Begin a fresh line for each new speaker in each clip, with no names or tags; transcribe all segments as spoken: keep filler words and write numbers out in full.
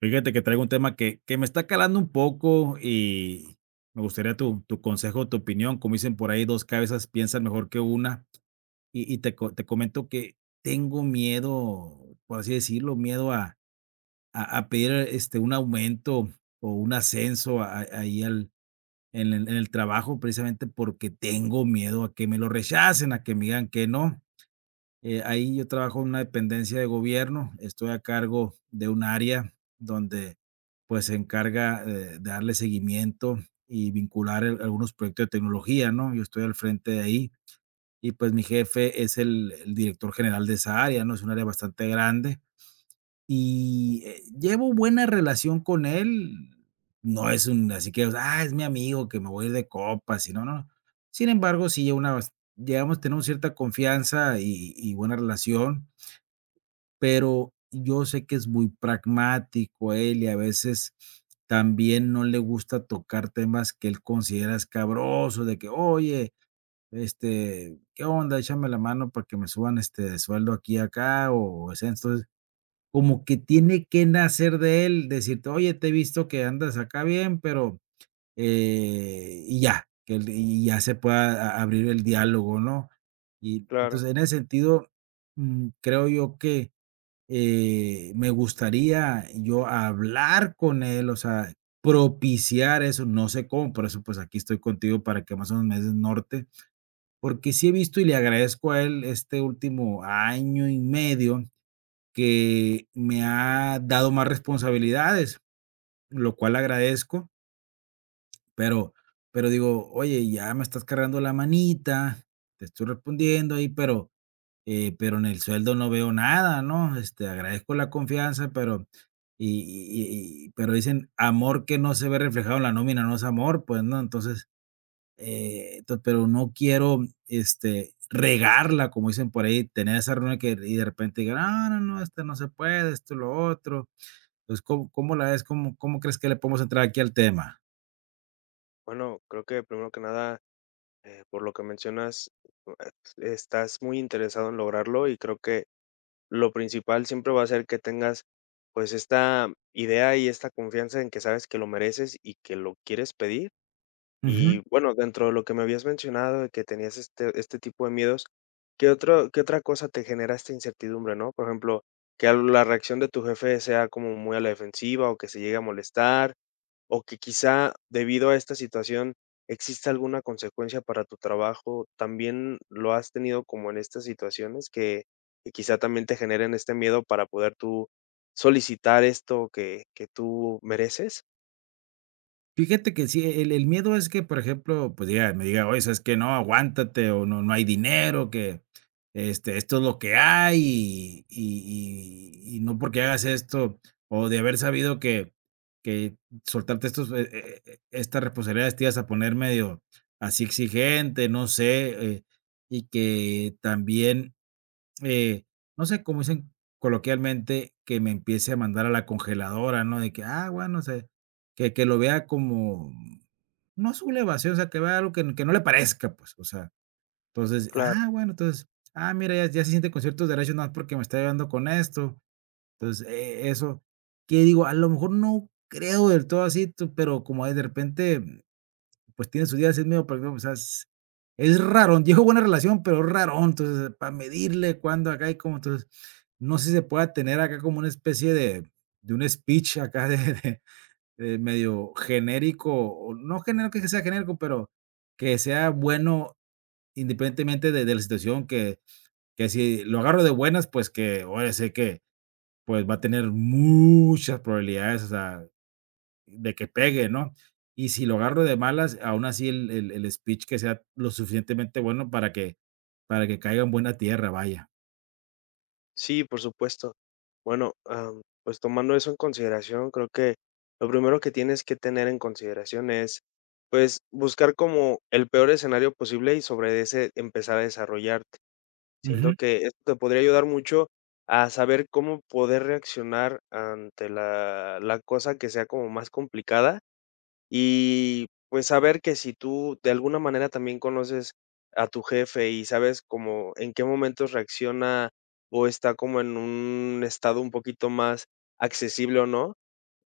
Fíjate que traigo un tema que, que me está calando un poco y me gustaría tu, tu consejo, tu opinión. Como dicen por ahí, dos cabezas piensan mejor que una. Y, y te, co- te comento que tengo miedo, por así decirlo, miedo a, a, a pedir este, un aumento o un ascenso a- a- ahí al, en, el, en el trabajo, precisamente porque tengo miedo a que me lo rechacen, a que me digan que no. Eh, ahí yo trabajo en una dependencia de gobierno, estoy a cargo de un área donde pues se encarga, eh, de darle seguimiento y vincular el- algunos proyectos de tecnología, ¿no? Yo estoy al frente de ahí y pues mi jefe es el, el director general de esa área, ¿no? Es un área bastante grande y eh, llevo buena relación con él. No es un, así que, ah, es mi amigo que me voy a ir de copas, y no, no. Sin embargo, sí, una, bas- llegamos, tenemos cierta confianza y y buena relación, pero yo sé que es muy pragmático él, y a veces también no le gusta tocar temas que él considera escabrosos, de que: "Oye, este, ¿qué onda? Échame la mano para que me suban, este, de sueldo aquí y acá", o o sea. Entonces, como que tiene que nacer de él decirte: "Oye, te he visto que andas acá bien, pero", eh, y ya, que él y ya se pueda a abrir el diálogo, ¿no? Y
Claro.
entonces, en ese sentido, mm, creo yo que, eh, me gustaría yo hablar con él, o sea, propiciar eso, no sé cómo, por eso pues aquí estoy contigo para que más o menos me des norte, porque sí he visto y le agradezco a él este último año y medio que me ha dado más responsabilidades, lo cual agradezco, pero, pero digo, oye, ya me estás cargando la manita, te estoy respondiendo ahí, pero eh, pero en el sueldo no veo nada, ¿no? Este, agradezco la confianza, pero, y y y pero dicen: "Amor que no se ve reflejado en la nómina no es amor", pues, ¿no? Entonces, eh, to pero no quiero, este, regarla, como dicen por ahí, tener esa reunión que y de repente digan: "No, no, no, este, no se puede, esto, lo otro". Entonces, ¿cómo cómo la ves? ¿Cómo cómo crees que le podemos entrar aquí al tema?
Bueno, creo que primero que nada, eh, por lo que mencionas, eh, estás muy interesado en lograrlo y creo que lo principal siempre va a ser que tengas pues esta idea y esta confianza en que sabes que lo mereces y que lo quieres pedir.
Ujú.
Y bueno, dentro de lo que me habías mencionado de que tenías este, este tipo de miedos, ¿qué otro, qué otra cosa te genera esta incertidumbre, ¿no? Por ejemplo, que al- la reacción de tu jefe sea como muy a la defensiva o que se llegue a molestar. O que quizá debido a esta situación exista alguna consecuencia para tu trabajo. ¿También lo has tenido como en estas situaciones que que quizá también te generen este miedo para poder tú solicitar esto que que tú mereces?
Fíjate que sí, el el miedo es que, por ejemplo, pues diga me diga: "Oye, ¿sabes que No, aguántate", o "No, no hay dinero", que, este, "Esto es lo que hay, y y y y no porque hagas esto, o de haber sabido que que soltarte estos, eh eh eh, estas responsabilidades te ibas a poner medio así exigente", no sé, eh, y que también, eh, no sé, como dicen coloquialmente, que me empiece a mandar a la congeladora, ¿no? De que, ah, bueno, se, que que lo vea como, no sublevación, o sea, que vea algo que que no le parezca, pues, o sea. Entonces,
Claro,
ah, bueno, entonces, ah, mira, ya ya se siente con ciertos derechos, no porque me está llevando con esto. Entonces, e eso, que digo, a lo mejor no creo del todo así, tú, pero como de repente pues tiene sus días, es medio, pero, o sea, es, es raro, dijo buena relación, pero raro. Entonces, para medirle cuándo acá y cómo, entonces, no sé si se pueda tener acá como una especie de, de un speech acá de, de- de medio genérico, o no genérico que sea genérico, pero que sea bueno independientemente de, de la situación, que, que si lo agarro de buenas, pues que ahora sé que pues va a tener muchas probabilidades, o sea, de que pegue, ¿no? Y si lo agarro de malas, aún así el el el speech que sea lo suficientemente bueno para que, para que caiga en buena tierra, vaya.
sí, por supuesto. Bueno, am, pues tomando eso en consideración, creo que lo primero que tienes que tener en consideración es, pues, buscar como el peor escenario posible y sobre ese empezar a desarrollar.
Ujú,
Siento que esto te podría ayudar mucho a saber cómo poder reaccionar ante la, la cosa que sea como más complicada y pues saber que si tú de alguna manera también conoces a tu jefe y sabes como en qué momentos reacciona o está como en un estado un poquito más accesible o no,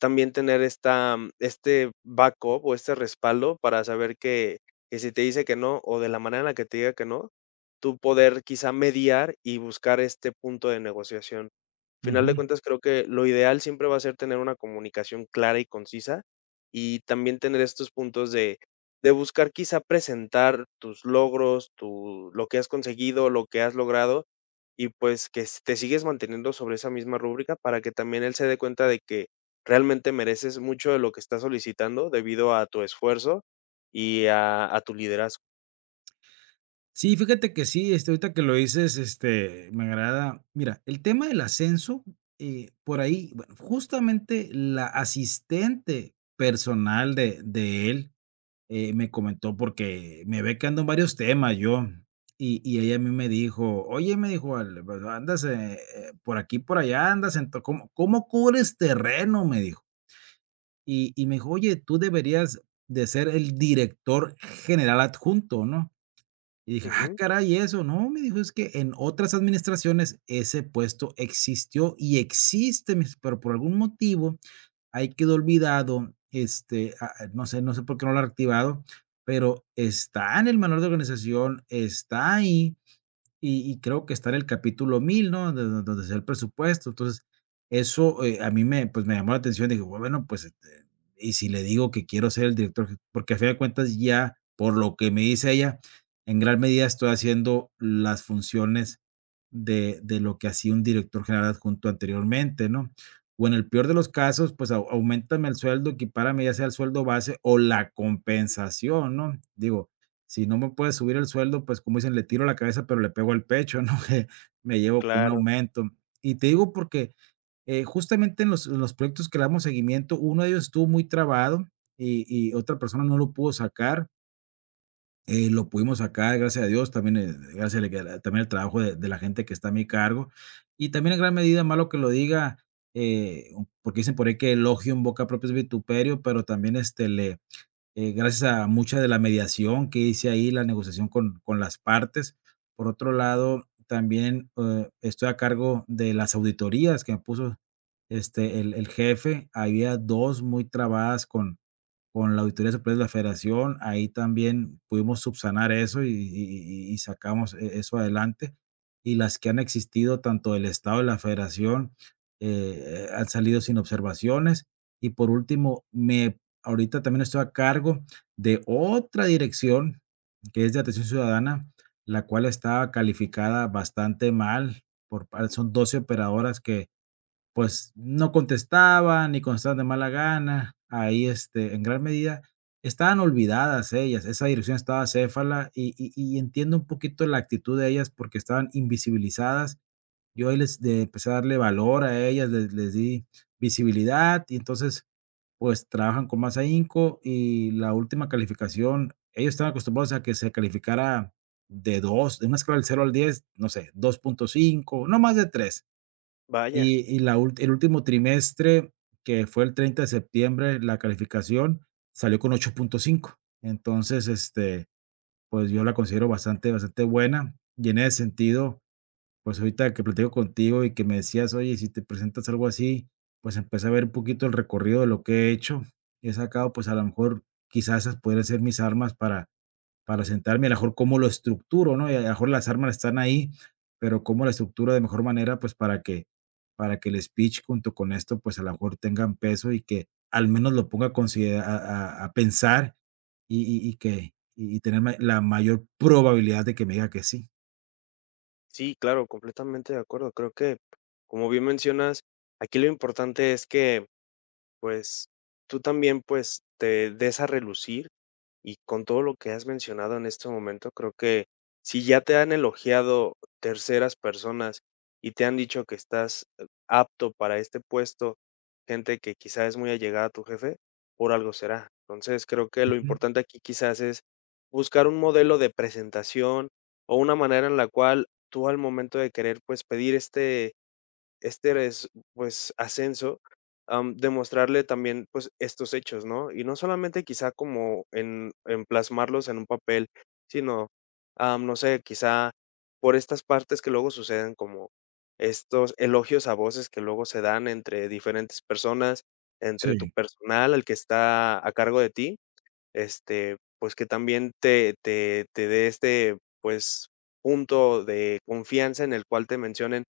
también tener esta mm, este backup o este respaldo para saber que que si te dice que no, o de la manera en la que te diga que no, tú poder quizá mediar y buscar este punto de negociación. Final de
ujú.
cuentas, creo que lo ideal siempre va a ser tener una comunicación clara y concisa, y también tener estos puntos de de buscar quizá presentar tus logros, tu lo que has conseguido, lo que has logrado, y pues que s te sigues manteniendo sobre esa misma rúbrica para que también él se dé cuenta de que realmente mereces mucho de lo que estás solicitando debido a tu esfuerzo y a a tu liderazgo.
Sí, fíjate que sí, este, ahorita que lo dices, este, me agrada. Mira, el tema del ascenso, eh, por ahí, bueno, justamente la asistente personal de de él, eh, me comentó porque me ve que ando en varios temas yo. Y, y ella a mí me dijo, oye, me dijo: "al- Pues, andas, eh, eh, por aquí, por allá, andas en... to- ¿Cómo, cómo cubres terreno?". Me dijo. Y, y me dijo: "Oye, tú deberías de ser el director general adjunto, ¿no?". Y dije: "Ah,
Ujú,
caray, ¿eso?". "No", me dijo, "es que en otras administraciones ese puesto existió y existe", me dice, "pero por algún motivo ahí quedó olvidado, este, ah, ah, no sé, no sé por qué no lo han activado, pero está en el manual de organización, está ahí, y y creo que está en el capítulo mil, ¿no? Do do Donde se da el presupuesto". Entonces, eso, eh, a mí me, pues, me llamó la atención. Dije: "Bueno, pues, este, y si le digo que quiero ser el director eje". Porque a fin de cuentas ya, por lo que me dice ella, en gran medida estoy haciendo las funciones de de lo que hacía un director general adjunto anteriormente, ¿no? O en el peor de los casos, pues, au auméntame el sueldo, equipárame ya sea el sueldo base o la compensación, ¿no? Digo, si no me puede subir el sueldo, pues, como dicen, le tiro la cabeza, pero le pego al pecho, ¿no? Que me llevo con un
claro,
aumento. Y te digo porque, eh, justamente en los en los proyectos que le damos seguimiento, uno de ellos estuvo muy trabado y y otra persona no lo pudo sacar. Eh, lo pudimos sacar, gracias a Dios, también, eh, gracias al que también al trabajo de de la gente que está a mi cargo. Y también en gran medida, malo que lo diga, eh, porque dicen por ahí que elogio en boca propia es vituperio, pero también, este, le eh, gracias a mucha de la mediación que hice ahí, la negociación con, con las partes. Por otro lado, también, eh, estoy a cargo de las auditorías que me puso, este, el, el jefe. Había dos muy trabadas con, con la Auditoría Superior de la Federación, ahí también pudimos subsanar eso, y, y- y- y sacamos e- eso adelante. Y las que han existido, tanto del Estado de la Federación, eh, han salido sin observaciones. Y por último, me, ahorita también estoy a cargo de otra dirección que es de atención ciudadana, la cual estaba calificada bastante mal. Por, par- son doce operadoras, pues, no contestaban, ni contestaban de mala gana. Ahí, este, en gran medida estaban olvidadas ellas. Esa dirección estaba Céfala, y y y entiendo un poquito la actitud de ellas porque estaban invisibilizadas. Yo ahí les de empecé a darle valor a ellas, les les di visibilidad, y entonces, pues, trabajan con más ahínco. Y la última calificación, ellos estaban acostumbrados a que se calificara de dos, de una escala del cero al diez, no sé, dos punto cinco, no más de tres.
vaya.
y y la ul El último trimestre, que fue el treinta de septiembre, la calificación salió con ocho punto cinco. Entonces, este, pues, yo la considero bastante, bastante buena. Y en ese sentido, pues, ahorita que platico contigo y que me decías: "Oye, si te presentas algo así", pues, empecé a ver un poquito el recorrido de lo que he hecho. He sacado, pues, a lo mejor, quizás esas podrían ser mis armas para para sentarme, a lo mejor cómo lo estructuro, ¿no? Y a lo mejor las armas están ahí, pero cómo la estructuro de mejor manera, pues para que, para que el speech junto con esto, pues a lo mejor tengan peso, y que al menos lo ponga a, considera- a, a- a pensar, y, y- y que, y y tener ma- la mayor probabilidad de que me diga que sí.
Sí, claro, completamente de acuerdo. Creo que, como bien mencionas, aquí lo importante es que pues, tú también, pues, te des a relucir y con todo lo que has mencionado en este momento, creo que si ya te han elogiado terceras personas y te han dicho que estás eh, apto para este puesto, gente que quizá es muy allegada a tu jefe, por algo será. Entonces, creo que lo
Ujú.
importante aquí quizás es buscar un modelo de presentación o una manera en la cual tú al momento de querer, pues, pedir este este es, pues, ascenso, am, demostrarle también, pues, estos hechos, ¿no? Y no solamente quizá como en en plasmarlos en un papel, sino, am, no sé, quizá por estas partes que luego suceden, como estos elogios a voces que luego se dan entre diferentes personas, entre tu
Sí,
personal, el que está a cargo de ti. Este, pues, que también te te te dé este, pues, punto de confianza en el cual te mencionen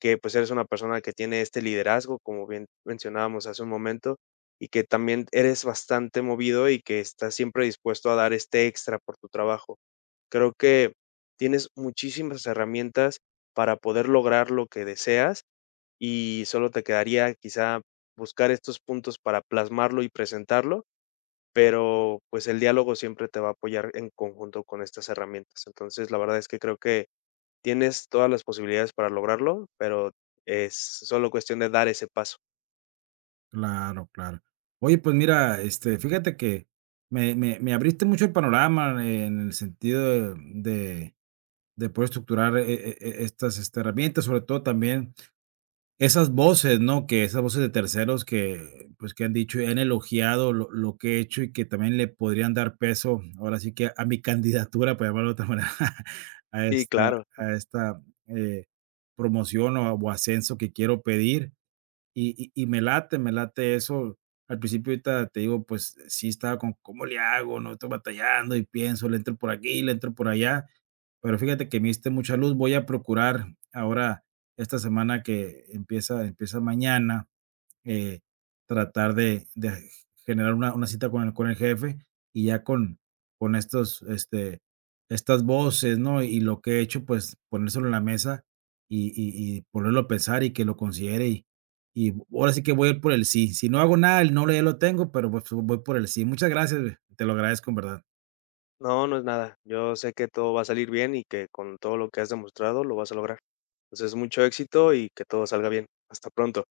que, pues, eres una persona que tiene este liderazgo, como bien mencionábamos hace un momento, y que también eres bastante movido y que estás siempre dispuesto a dar este extra por tu trabajo. Creo que tienes muchísimas herramientas para poder lograr lo que deseas y solo te quedaría quizá buscar estos puntos para plasmarlo y presentarlo, pero pues el diálogo siempre te va a apoyar en conjunto con estas herramientas. Entonces, la verdad es que creo que tienes todas las posibilidades para lograrlo, pero es solo cuestión de dar ese paso.
claro, claro. Oye, pues mira, este, fíjate que me, me, me abriste mucho el panorama en el sentido de, de, de poder estructurar, eh, eh, eh, estas, este, herramientas, sobre todo también esas voces, ¿no? Que esas voces de terceros que, pues, que han dicho y han elogiado lo lo que he hecho y que también le podrían dar peso, ahora sí que a mi candidatura, para llamarlo de otra manera, a
Sí,
esta
claro.
a esta, eh, promoción o o ascenso que quiero pedir. Y y y me late, me late eso. Al principio, ahorita te digo, pues, sí estaba con: "¿Cómo le hago?", ¿no? Estoy batallando y pienso, le entro por aquí, le entro por allá. Pero fíjate que me diste mucha luz. Voy a procurar ahora esta semana que empieza empieza mañana, eh, tratar de de generar una una cita con el con el jefe, y ya con con estos, este, estas voces, ¿no? Y lo que he hecho, pues, ponérselo en la mesa y y y ponerlo a pensar y que lo considere, y, y ahora sí que voy a ir por el sí. Si no hago nada, el no ya lo tengo, pero, pues, voy por el sí. Muchas gracias, güey, te lo agradezco en verdad.
No, no es nada. Yo sé que todo va a salir bien y que con todo lo que has demostrado lo vas a lograr. Entonces, mucho éxito y que todo salga bien. Hasta pronto.